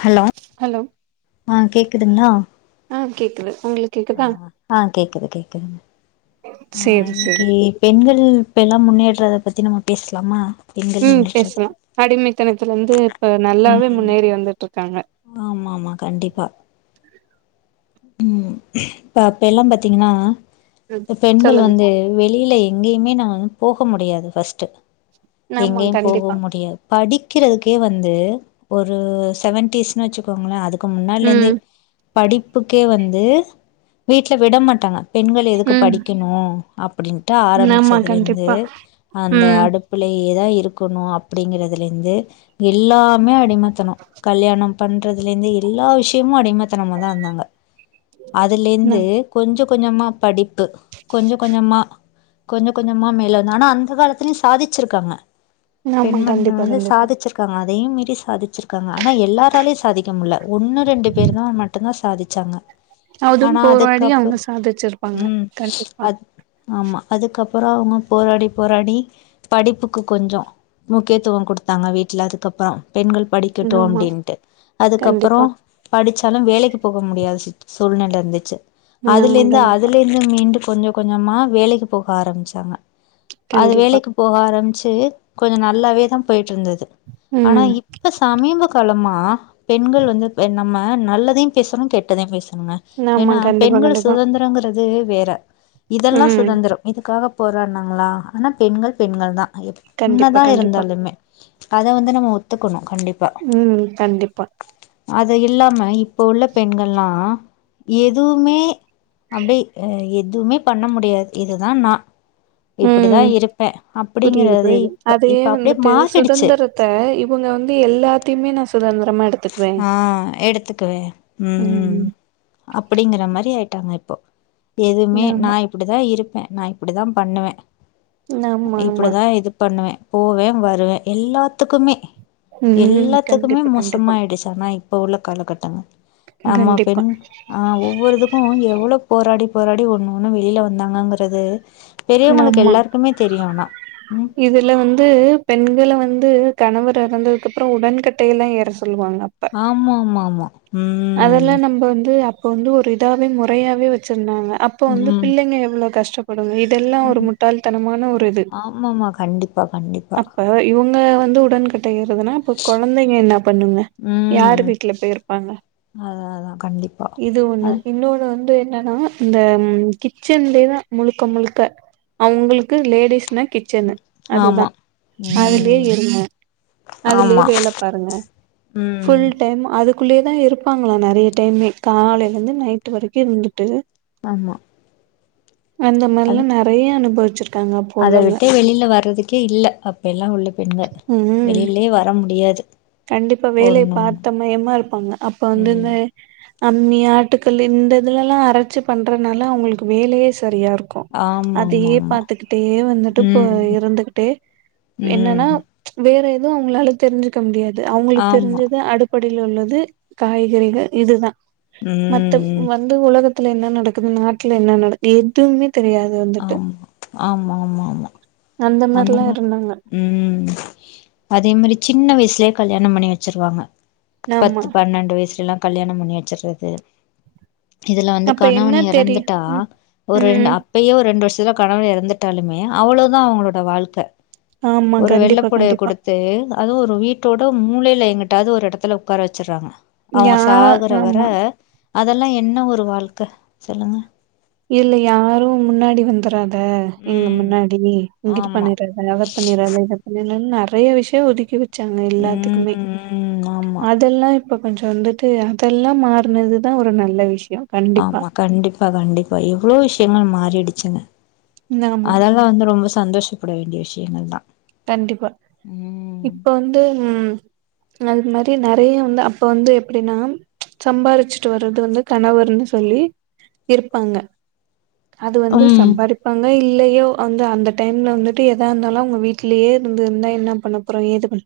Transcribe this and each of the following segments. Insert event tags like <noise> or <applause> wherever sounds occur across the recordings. Hello hello ஆ கேக்குதுங்ளா கேட்குது ஆஹ ஆ கேக்குது கேக்குதுங்க ஆ சேரி சேரி இன்னக்கி பெண்கள் இப்பெல்லா முன்னே ற்றத பத்தி நம்ம பேஸ்லாமா ம் பேஸ்லா அடிமைத்தனத்துல இருந்து இப்ப நல்லாவே முன்னேறி வந்துட்ருக்கு ஆம ஆமா கண்டிபா ம் பாத்த எல்லா பாத்தீங்கன்னா ம் ப்ப பெண்கள் சொல்லுங்க வந்து வெளியில எங்கேயுமே நாம போக முடியாது ஃபர்ஸ்ட் ஆமா எங்கயும் போகவு கண்டிப்பா முடியாது படிக்கிறதுக்கே வந்து ஒரு செவன்டீஸ்னு வெச்சுக்கோங்கலே அதுப் க்கு முன்னாலேந்தே ம் படிப் டேவந்து வீட்ல விட மாட்டாங்க பெண்கள் எதுக்கு ம் படிக்கணு அப்டின்ட்டு ஆமா ஆரம்பிச்சதுலேந்து கண்டிப்பா அந்த ம் அடுப்புலேயேதா இரு இருக்கணு அப்டிங்கறதுல இருந்து எல்லாமே அடிமத்தனோ கல்யாணம் பண்றதுலேந்து எல்லா விஷயமும் அடிமத்தனமா தா இருந்தாங்க அதுலேந்து ம் கொஞ்சப் கொஞ்சமா படிப்பு கொஞ்சோ கொஞ்சமா கொஞ்சோ கொஞ்சமா மேல வந்து ஆனா அந்த காலத்துலயு சாதிச்சிருக்காங்க ஆமா பெண்மண்ணா கண்டிப்பா வந்து கண்டிப்பா சாதிச்சிருக்காங்க அது அதையும் மீறி சாதிச்சிருக்காங் ஆனா எல்லாராலயு சாதிக்க முல்ல ஒன்னு ரெண்டு பேர் தா மட்டு தா சா ச்சங்க அதுவும் போராடி அவுங்க சாதிச்சிருப்பாங்க ம் கண்டிபா அப்பறோ அவுங்க போராடி போராடி படிப்புக்கு கொஞ்சோ முக்கியத்துவோ கொடுத்தாங்க வீட்ல அதுக்கப்பறோ பெண்கள் படிக்கட்டோ ஆமா அப்டின்ட்டு அதுக்கப்றோ கண்டிப்பா படிச்ச <unintelligible> வேலைக்கு போக முடியாது சிட் சூழ்நல இருந்துச்சு ஆமா அதலிந்து கண்டிப்பா அதுல இருந்து மீண்டு கொஞ்சோ கொஞ்சமா வேலைக்கு போக ஆரம்பிச்சாங்க அது கண்டிப்பா வேலைக்கு போக ஆரம்பிச் சு கொஞ்சொ நல்லாவே தா போய்ட் ட்ருந்துது ஆனா ம் இப்ப சமீப காலமா பெண்கள் வந்து ப நம்ம நல்லதையு பேசணு கெட்டதையு பேச ங்க ஆமா ஏன்னா கண்டிப்பா பெண்கள் கண்டிப்பா சுதந்திரொங்குறது வேற இதெல்லா ம் சுதந்திரோ இதுக்காக போராட்னாங்ளா ஆனா பெண்கள் பெண்கள் தா எப் கண்டிப்பா என்னதா கண்டிப்பா இருந்தாலுமே அத வந்து நம்ம ஒத்துக்கணு கண்டிப்பா ம் கண்டிப்பா அத இல்லாம இப் ப்ப உள்ள பெண்கள்லா எதுவுமே அப்டி எதுமே பண்ண முடியாத் இதுதா நா இப்டிதா ம் இருப்பே புரியுது அப்டிங்கறதே புரியுது இப்ப அதே இப்ப அப்டியே வந்துட்டு மாறிடுச்சு சுதந்துரத்த இவங்க வந்து எல்லாத்திமே நா சுதந்திரமா எடுத்துக்வே ஆ எடுத்துக்குவே ம் அப்படிங்கிற மாரி ஆய்ட்டா ன்னா இப்போ எதுமே நா ஆமா இப்புடி தா இருப் பே நா இப்புடிதா பண்ணுவே ஆமா ஆமா இப்புடிதா இது பண்ணுவே போவே வருவ எல்லாத்துக்குமே ம் எல்லாத்துக்குமே கண்டிப்பா கண்டிப்பா மோசமாயிடுச்சானா ப்ப உள்ள காலகட்டங்க நம்ம கண்டிப்பா பெண் ஆ ஒவ்வொரிதுக்கு எவ்ளோ போராடி போராடி ஒண்ணு ஒண்ணு வெளில வந்தாங்கங்கறது பெரியவங்களுக்கு ஆமா எல்லாருக்குமே தெரியு ஆனா ம் இதுல வந்து பெண்கள வந்து கணவர் எறந்ததுக்கப்றொ உடன் கட்டையல்லா எற சொல்லுவாங்கப்ப ஆமா ஆமா ஆமா ம் அதெல்லா நம்ப வந்து அப் கொண்டு ஒரிதாவே முறையாவே வெச்சி ன்னாங்க அப்பொ வந்து ம் பிள்ளைங்க எவ்ளோ கஷ் படுங்க இதெல்லா ஒரு முட்டாள்தனமான ஒருது ஆமாமா கண்டிப்பா கண்டிப்பா அ வந்து உடன் கட் ட ஏர்றதுனா இப்ப கொழந்தைங்க என்னா பண்ணுங்க ம் யாரு வீட்ல போயிருப்பாங்க அதா அதா கண்டிப்பா இது அ ஒண்ணு இன்னோன்னு வந்தே ன்னா இந்த ம் கிச்சன்லேதா முழுக்க முழுக்க அவுங்களுக்கு லேடிஸ்னு கிச் சனு அதுதா ஆமா அதுலே ம் இருங்க அதுலே ஆமா வேல பாருங்க ம் ஃபுல் டைம் அதுக் குள்ளயே தா இருப்பாங்களா நெறைய டைமே காலைல இருந்து நைட் வரைக்கி இருந்துட்டு ஆமா அந்த மார்லா அது நெறைய அனுபவ க்காங்க அத போலுங்க விட்டு வெளில வர்றதுக்கே இல்ல அப்பெல்லா உள்ள பெண்க ம் வெளிலே வர முடியாது கண்டிப்பா வேலைய ஒண்ணு ஒண்ணு பாத்த மயமா இருப்பாங்க அப்ப ம் வந்துந்து இந்த அம்மி ஆட்டுக்கல்லு இந்த இதுலல்லா அரச்சு பண்றனால அவுங்களுக்கு வேலையே சரியாருக்கு ஆமா ஆமா அதையே ஆமா பாத்துக்கிட்டே வந்துட்டு பொ ம் இருந்துகுட்டே என்னன்னா ம் வேற எ து அவுங்ளால தெருஞ்சு கமுடியாத் து அவுங்களுக் ஆமா தெருஞ்சது அடுப்ப டில உள்ளது காய்கறிக இதுதா ம் மத்த ம் வந்து ஒலக த்துல என்ன நடக்குது நாட்ல என்ன நடக் எதுவுமே தெரியாது வந்துட்டு ஆமா ஆமாமாமா அந்த மாரிலா மா இருந்தாங்க உம் அதே மாரி சின்ன வயசு லே கல்யாணம் பண்ணி வச்சுருவாங்க ஆமா பத்து பன்னென்டு வயசுல எல்லாம் கல்யாணம் பண்ணி வச்சர்றது இதுல வந்து அப்ப என்ன கணவன் தெரியு எறந்துட்டா ம் ஒரு ரெண்ட் ம் அப்பயே ஒரு ரெண்டு வர்ஷ் துல கணவன் எறந்துட்டாலுமே அவ்ளோதா அவுங்களோ ட வாழ்க்க ஆமா ஒரு வெள்ள கண்டிப்பா பொடய கண்டிப்பா குடுத்து அதுவு ஒரு வீட்டோட மூளை ல எங்கிட்டாது ஒரு எடத்துல உக்கார வச்சுர்றாங்க அவுங்க யா சாகுறவர ஆமா அதெல்லா என்ன ஒ ரு வாழ்க்க சொல்லுங்க இதுல யாரும் முன்னாடி வந்துரா க இங்க ம் முன்னாடி நீ இங்கிட்டு ஆமா பண்ணிராத அத பண்ணிராத இத பண்ணிராத நெற நெறைய விஷ்யோ ஒதுக்கிது ச்சாங்க எல்லாத்துக்குமே ம் ம் ஆமா அதெல்லா இப்ப கொஞ்சோ ந்துட்டு அதெல்லா மாற்னதுதா ஒரு நல்ல விஷ் ஆமா கண்டிப்பா கண்டிப்பா ஐயோ வ்ளோ விஷ்யங்கள் மாறிடிச்சுங்க ஆமா அதெல்லா வந்து ரொம்ப சந்தோஷப்பட வேண்டியஷ் என்னல்லா தண்டிப்பா இப்ப வந்து ம் அது மாரி நறையா வந்தா அப்ப வந்து எப்டினாம் சம்பாரிச்சுட்டு வர்றது வந்து கணவர்னு சொல்லி இர்ப்பாங்க அது வந்து ம் சம்பாரிப்பாங்க இல் இல்லையோ அந்து அந்த டைம்ல வந்துட்டு எதா இந்தாலு உங்க வீட் க்லே ருந்துன்னா என்னா பண்ணப்போறோ ஏது பண்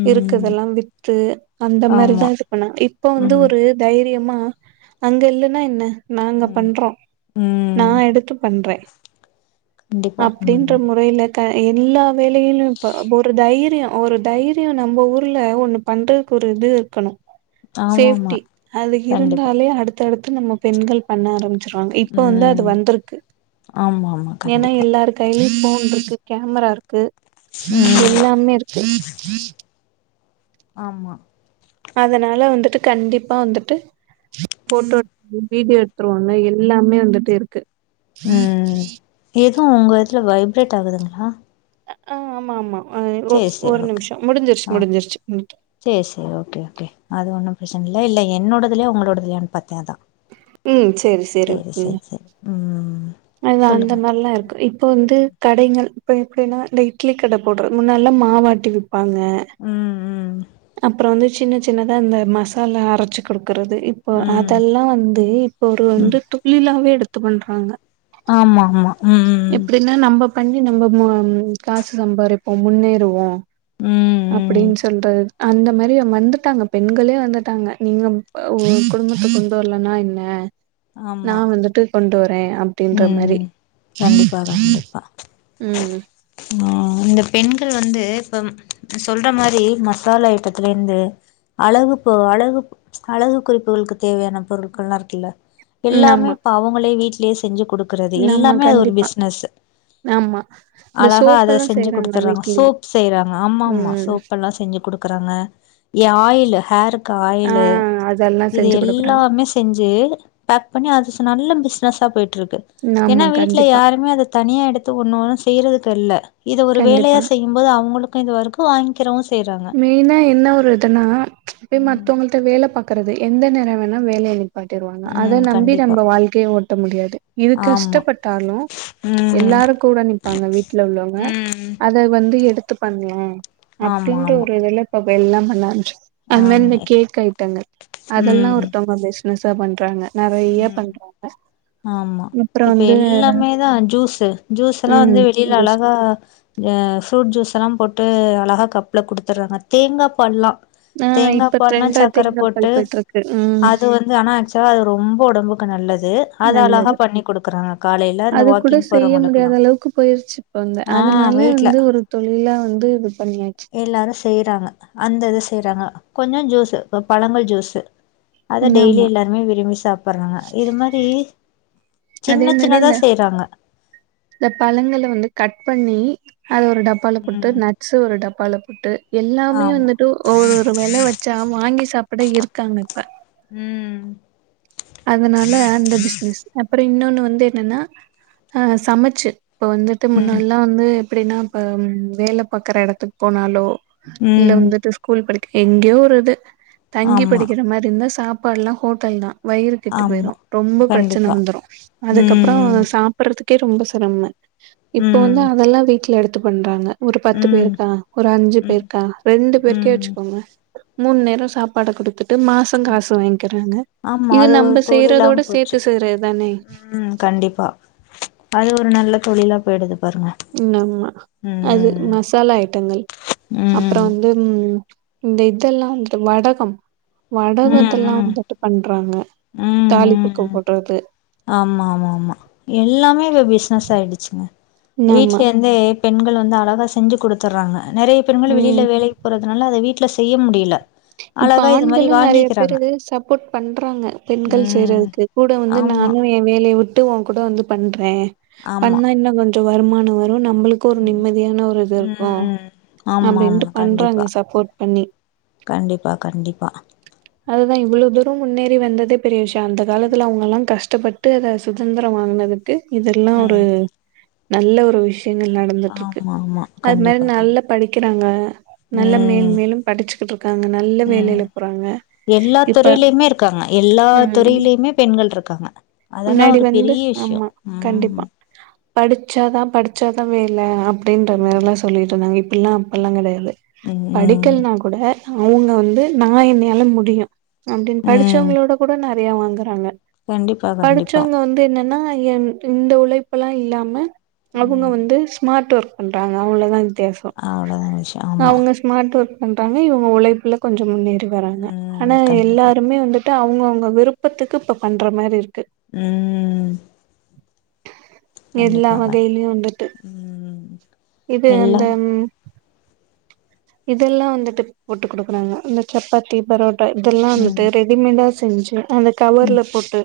ம் இருக்குதெல்லா வித்து அந்த மாரிதா ஆமா இது பண்ணா இப்ப வந்து ம் ஒரு தைரியமா ஆ அங்க இல்லன்னா என்ன நாங்க ம் பண்றோ நா ம் எடுத்து பண்றே கண்டிப்பா அப்டின்ற ம் முறைய்ல க எனில்லா வேலையிலு இப்ப ஒரு தைரியு ஒரு தைரியு நம்ப ஊர்ல ஒண்ணு பண்றக்கு ஒரு இது இர்க்கணு ஆமாமா சேஃப்டி அலு கண்டிப்பா இருந்தாலே அடு தடுத்து நம்ம பெண்கள் பண்ணாரம் ச்சிறுவாங் இப்ப வந்து அது ம் வந்துருக்கு ஆமா ஆமா ஏனா கண்டிப்பா எல்லார் கைலி ஃபோன் ருக்கு கேமராரு க்கு ம் எல்லாமே இருக்கு ஆமா அதனால வந்துட்டு கண்டிப்பா வந்துட்டு ஃபோட்டோட் வீடியோ எட்த்ருவாங்க எல்லாமே வந்துட்டு இருக்கு ஓ உங்க இதுல வைப்ரேட் ஆகுதுங்ளா அஆ ஆமா ஆமா ஆ ஓக் ச்சேர் சே ஒரு ஓகே நிமிஷோ முடிஞ்சிருச்சு ஆ முடிஞ்சிருச்சு ச்சேர் செ ஓகே ஓகே அது ஒண்ணு ப்ரஷ் தன்லா இல்லே என்னோடதுலயு உங்களோடதலயான் பாத்தே அதா சேரி சேரி சேரி ம் அதா அந்த சொல்லுங்க மார்ல்லா இருக்கு இப்பு வந்து கடைங்க அல் இப்ப எப்டினா ட இட்லி கட போட்று முன்னல்லா மாவ் ஆட்டி விப் ப்பாங்க ம் ம் அப்றோ வந்து சின்ன சின்னதா இந்த மசாலா அரச்சு குடுக் குறது இப்பு ம் அதல்லா வந்து இப்பொரு வந்து துள்ளில்லாவே எடு த்து பண்றாங்க ஆமா ஆமா ம் எப்டின்னா நம்ம பண்ணி நம்ப ம காசு சம்பாரிப்போ முன்னேறுவோ ம் ம் அப்பிடின் சொல்ற அந்த மாரி வந்துட்டாங்க பெண்களே வந்துட்டாங்க நீங்க உ குடும்பத்த கொண்டு வர்லனா என்ன நா ஆமா வந்துட்டு கொண்டு வ ருவே அப்டின்ற மாரி ம் கண்டிப்பா கண்டிப்பா ம் ஆ இந்த பெண்கள் வந்து இப்ப சொல்ற மாரி மசாலா ஐட்டத்துலிந்து அழகு பொ அழகு அழகு குறிப்புகளுக்கு தேவையான பொருட்கள்லா இருக்குல்ல ம் எல்லாமே ஆமா, இப்ப அவுங்களே வீட் செஞ்சு குடுக்கறது ஆமா எல்லாமே அது ஒரு கண்டிப்பா. பிசின்ஸு ஆமா. இந்த அழகா அத சோப்பெல்லாம் செஞ்சு செய்றாங்க குடுத்தர்றாங்க வீட்லயே. சோப் செய்றாங்க ஆமாமா ம். சோப் எல்லா செஞ்சு குடுக்குறாங்க எ ஆயிலு ஆருக் ஆ காயிலு அதெல்லாம் இது செஞ்சு குடுக்குறாங்க. எல்லாமே செஞ்சு பேக் பண்ணி அ நல்ல பிஸ் னசா போயிட்ருக் கு ஏனா ஆமா வீட்ல கண்டிப்பா, யாருமே அத தனியா எடுத்து ஒண்ணொன்னு செய்யறதுக்கில்ல இத ஒரு வேலையா கண்டிப்பா. செய்யும்போது அவங்களுக்கு இதுவர்க்கு வாங்கிக்கிறோ மெயினா என்ன ஒரு இதுன்னா போய் ம் மத்தவங்கள்ட வேல பா க்கறது எந்த நேர வேனா வேல நிப் பாட்டிருவாங்க அத ம் நம்பி கண்டிப்பா நம்ம வாழ்க்கைய ஓட்ட முடியாது இது ஆமா கஷ்டப்பட்டாலு ம் எல்லாரு கூட நிப்பாங்க வீட்ல உள்ளவங்க ம் அத வந்து எடு த்து பண்ணோ அப் ஆமா அப்டின்ற ஆமா ஒரு வெல இப்ப எல்லா பண்ண ஆரம்ப்ச் அது மாரி இந்த ஆமா கேக் ஐட்டங்கள் அதெல்லா ம் ஒருத்தவங்க மெஸ் சா பண்றாங்க நெறைய ம் பண்றாங்க ஆமா அப்றோ இப்ப வந்து எல்லாமேதா ஜூஸூ ஜூஸுல்லா வந்து ம் வெளியில ஜஸ் அழகா ஆ ஃப்ரூட் ஜூஸெல்லா போட் டு அழகா கப்ல கொடுத்துறாங்க தேங்கா பால்லா ஆ தேங்கா இப்ப பால்னா ட்ரெண்டா சக்கர தேங்காப்பால் போட்டு போயிட்ருக்கு ம் அது வந்து ஆனா ஆக்சுவலா அது ரொம்ப உடம்புக்கு நல்லது து அத அழகா நல்லது பண்ணி குடுக்குறாங்க காலேல அந்த அது கூட வாக்கிங் செய்ய போறவங்களுக்குலா முடியாத அளவுக்கு போயிருச்சு இப்ப வந்து ஆ அதனால வீட்ல வந்து ஒரு தொழிலா வந்து இது பண்ணியாச்சு எல்லாரு செய்றாங்க அந்த இது செய்றாங்க கொஞ்சோ ஜூஸு இப்ப பழங்கள் ஜூஸு அத டெய்லி ஆமா எல்லாருமே விரும்பி சாப்பட்றாங்க இது மாரி சின்ன அதே மாரி சின்னதா செய்றாங்க இந்த பழங்கள வந்து கட் பண்ணி அத ஒரு டப்பால போட்டு ம் நட்ஸு ஒரு டப்பால உட்டு எல்லாமே ஆமா வந்துட்டு ஒவ்வொரு வெல வச்சா வாங்கி சாப்பிட இருக்காங்க இப்ப ம் அதனால அந்த பிசினஸ் அப்புறம் இன்னொன்னு வந்து என்னன்னா அ சமைச்சு இப்ப வந்துட்டு ம் முன்னல்லாம் வந்து எப்படின்னா இப்ப வேலை பாக்குற எடத்துக்கு போனாலோ இல்ல ம் வந்துட்டு ஸ்கூல் படி எங்கயோ ஒரு இது தங்கி ஆமா படிக்கிற மாதிரி இருந்தா சாப் பாட்ல்லா ஹோட்டல் தா வயிறு கெட்டு ஆமா போயிரும் ரொம்ப பிரச்சனை கண்டிப்பா வந்துரும் அதுக்கப்புறம் ம் சாப்பிடறது க்கே ரொம்ப சிரம இப்போ ம் வந்து அதெல்லா வீட்டுல எடுத் த்து பண்றாங்க ஒரு பத்து ம் பேருக்கா ஒரு அஞ்சு ம் பேருக்கா ரெண்டு பேருக்கே ம் வச்சுக்கோங்க மூண் நேர சாப்பாட குடுத்து ட்டு மாசோ காசு வாங்கிக்கிறாங்க ஆமா இது அது ஒரு நம்ப தொழிலாவு செய்றதோட போச்சு சேத்து செய்றது தானே! ம் கண்டிப்பா அது ஒரு நல்ல தொழிலா போயிடுது பாருங்க ம் ஆமா அது ம் மசாலா ஐட்டங்கள் ம் அப்றோ ம் வந்து ம் இந்த இதெல்லா வந்துட்டு வடகம் ம் வடகத்தெல்லா ம் தொட்டு பண்றாங்க தாளிப்புக்கு போடுறது ஆமாமா ஆமா எல்லாமே இப்ப பிசினஸ் ஆயிடுச்சுங்க வீட்ல ஆமா. இருந்தே பெண்கள் வந்து அழகா செஞ்சு குடுத்துர்றாங்க நெறைய பெண்கள் ம். வெளியில வேலைக்கு போறதுனால அத வீட் ல செய்ய முடில இப்ப ஆண்களு நெறயா பேரு சப்போர்ட் பண்றாங்க. பெண்கள் ம் செய்யறதுக்கு கூட வந்து ஆமா நானு எ வேலய விட்டு உங் கூட வந்து பண்ற ஆமா பண்ணா இன்னு கொஞ் ட்டு வருமான வ நம்மளுக்கு ஒரு நிம்மதியான ஒரு இது இருக்கு ம் ஆமா ஆமா அப்பிடின்ட்டு பண்றாங்க கண்டிப்பா சப்போர்ட் பண்ணி பா கண்டிப்பா அதுதா இவ்ளோ தூரோ முன்னேறி வந்ததே பெரிய விஷியோ அந்த காலத்தில அவங்கள்லா கஷ்டப்பட்டு அத சுதந்திரம் வாங்கினது க்கு இதெல்லா ஒரு ம் நல்ல ஒரு விஷ் யங்கள் நடந்துட்டு இருக்கு ஆமா ஆமா அது மாரி கண்டிப்பா கண் நல்லா படிக்கிறாங்க நல்லா மேல் ம் மேலும் படிச்சுக்கிட்டு இருக்காங்க நல்ல வேலையில போறாங்க எல்லாத் இப்ப துறையிலயுமே இருக்காங்க எல்லாத் ம் துறையிலயுமே பெண்கள் இருக்காங்க. அதெல்லா முன்னாடி ஒரு வந்து பெரிய விஷ்யோ ஆமா கண்டிப்பா உம் படிச்சாதா படிச்சாதா வேல அப் டின்ற ம் மாறில்லா சொல்லிட்டுருந்தாங்க இப் பெல்லா அப்பெல்லாங் கெடயாது ம் படிக்கல்னாக் கூட அவுங்க வந்து நா என்னால மு டியு அப்டின்னு ம் ம் படிச்சவங்களோட கூட நெ றயா வாங்குறாங்க கண்டிப்பா கண்டிப்பா படிச்சவங்க வந்து என்னன்னா என் இந்த உழைப்பெல்லா இல்லாம அவுங்க ம் வந்து ஸ்மார்ட் ஒர்க் பண்றாங்க அவங்களதா இ வித்யாசோ அவ்ளோதா விஷயோ ஆமா அவங்க ஸ்மார்ட் ஒர்க் பண்றாங்க இவங்க உழைப்புல கொஞ்சோ முன்னேறி ட்டு வராங்க ம் ஆனா கண்டிப்பா எல்லாருமே வந்து அவுங்க அவுங்க விருப்பத்துக்கு இப்ப பண்ற மாரி இருக்கு உம்ம் எல்லா வகைலியு வந்துட்டு ம் இது எல்லா அந்த இதெல்லா வந்துட்டுப் போட்டுக் குடுக்குறாங்க இந்த சப்பாத்தி பரோட் டா இதெல்லா ம் வந்துட்டு ரெடிமேடா செஞ்சு அந்த ம் கவர்ல போட்டு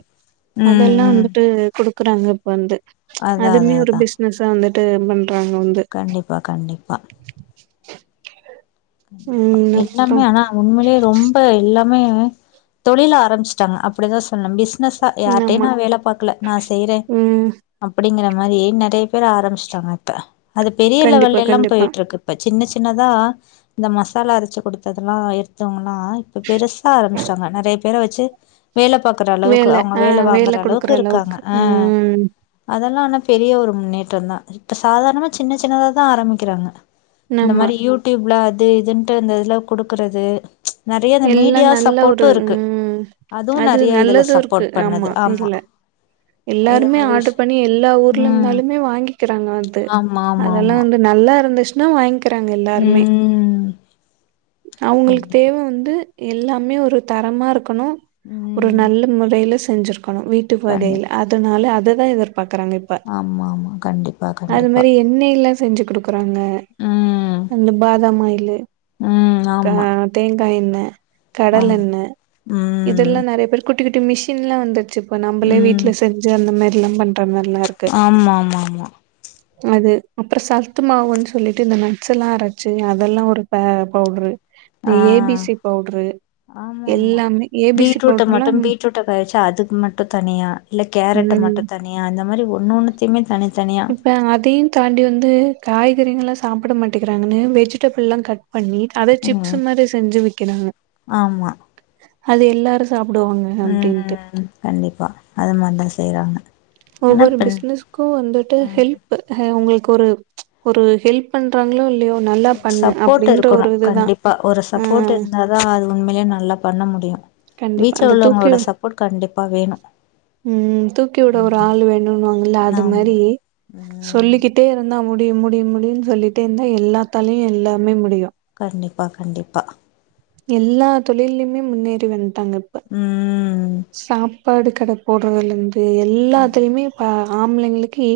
ம் அதெல்லா ம் வந்துட்டு குடுக் குறாங்க இப்ப வந்து அதா அதுவுமே அதா ஒரு அதா பிசினஸா வந்துட் <unintelligible> கண்டிப்பா கண்டிப்பா <inaudible> ம் அப்றோ எல்லாமே ஆனா ஆ உண்மைலே ரொம்ப எல்லா மே தொழில ஆரமிச்சிட்டாங்க அப்டிதா சொல்னும்பிஸ் னசா யார்ட்டையு ஆமா நா வேல பாக்கல நா செய்றே ம் அப்டிங்கற அந்த மாரி நெறைய பேர் ஆரமிச்டாங்க இப்ப அது பெரிய கண்டிப்பா லெவல்லைல்லா கண்டிப்பா போயிட்ருக்கு இப்ப சின்ன சின் னதா இந்த மசாலா அரச்சு குடுத்ததுலா எடுத்தவங்கள இப்ப பெருசா ஆரம்மிச்டாங்க நறைய பேர வச்சு வேல பாக்குற அளவுக்கு அவங்க வேல வாங்குற அளவுக்கு இருக்காங்க ஆ அதல்லா ஆன பெரிய ஒரு முன்னேற்றந்தா இப்ப சாதாரணமா சின்ன சின்னதா தா ஆரமிக்கிறாங்க இந்த ஆமா மாரி யூடியூப்ல இது இதுன்ட்டு இந்ததுல குடுக்குறது நெறைய இந்த எல்லா மீடியா நல்ல ஒரு சப்போர்ட்டும் இருக்கு ம் அதுவு அது நெறைய இதுல நல்லது இருக்கு சப்போர்ட் பண்ணுது ஆமா இதுல இது எல்லாருமே மாரி விஷ் ஆர்டர் பண்ணி எல்லா ஊர்ல ம் இருந்தாலுமே வாங்கிக்கிறாங்க அது ஆமா ஆமா அதெல்லா ஆமா வந்து நல்லா நல்லா இருந்துச்சுனா வாங்க்க இருக்கிறாங்க எல்லாருமே ம் அவுங்களுக்கு கண்டிப்பா தேவ வந்து எல்லாமே ஒரு தரமா இருக் கணும் ஒரு ம் நல்ல முறையில செஞ்சிருக் க்கணும் வீட்டு கண்டி போகையில அதனால அததா எதற் பாக்குறாங்க இப்ப ஆமா ஆமா கண்டிப்பா அது கண்டிப்பா மாரி என்ண்ணெயல்ல செஞ்சு கொடுக்கு பாங்க ம் அந்த பாதாம் ஆயிலு ம் க ஆமா தேங் கைன கடல் ஆமா என்ன ம் இதெல்லாம் நிறைய பேர் குட் இதுக்கு மிஷின்லா வந்துருச்சு இப்ப நம்பளே வீட் ம் அந்த மாதிரி ல்லாம் பன் ஆமா ஆமா ஆமா அது அப்புற சத்து மாவுன்னு சொல்லிட்டு இந்த நட்ஸ்லா அரைச்சு அதெல்லாம் ஒரு ப பவுடரு ஆஹ் ஆமா ஆமா எல்லாமே ஏ பி சி பீட்ரூட்ட பவுட்ருலா மட்டு பீட்ரூட்ட விதச்சா அதுக்கு மட்டு தனியா இல்லே கேரட்ட ம் மட்டு தனியா அந்தமாரி ஒன்னொன்னித்திமே தனித்த இப்ப அதையு தாண்டி வந்து காய்கறிகளா சாப்பிட மாட்டிக்கிறாங்கனு வெஜிடபிள்லா கட் பண்ணி அத சிப்ஸ் ம் மாதிரி செஞ்சு விக்கிறாங்க அது எல்லாரு சாப்பிடுவாங்க அப்டின்ட்டு உம் கண்டிப்பா அது மாதிரிதா செய்றாங்க ஆனா ஒவ்வொரு பெண் பிசினஸ்க்கு வந்துட்டு ம் ஹெல்ப் உங்களுக்கு ஒரு ஒரு ஹெல்ப் பண்றாங்களோ இல்லையோ நல்லா ஒரு பண்ணு சப்போர்ட் அப்டின்ற இருக்கணு ஒரு இதுதா கண்டிப்பா ஒரு ஆ சப்போர்ட் இருந்தாதா அது உண்மையா நல்லா பண்ண முடியு வீச்ச உள்ளவங்களோட சப்போர்ட் கண் உம் தூக்கியுட ஒரு ம் ஆள் வேணுன்வாங்கல்ல அது ஆமா மாரி ம் சொல்லிக்கிட்டே இருந்தா முடியு முடியு முடியும்னு சொல்லிட்டே இருந்தா எல்லாத்தாலயு எல்லாமே முடியு கண்டிப்பா கண்டிப்பா எல்லா தொழில்லயுமே முன்னேறி வந் தாங்கப்ப ம் சாப்பாடு கடை போடறதுல்லந்து ம் எல்லாத்துலயுமே பா ஆம்ப்ளைங்களுக்கு ஈ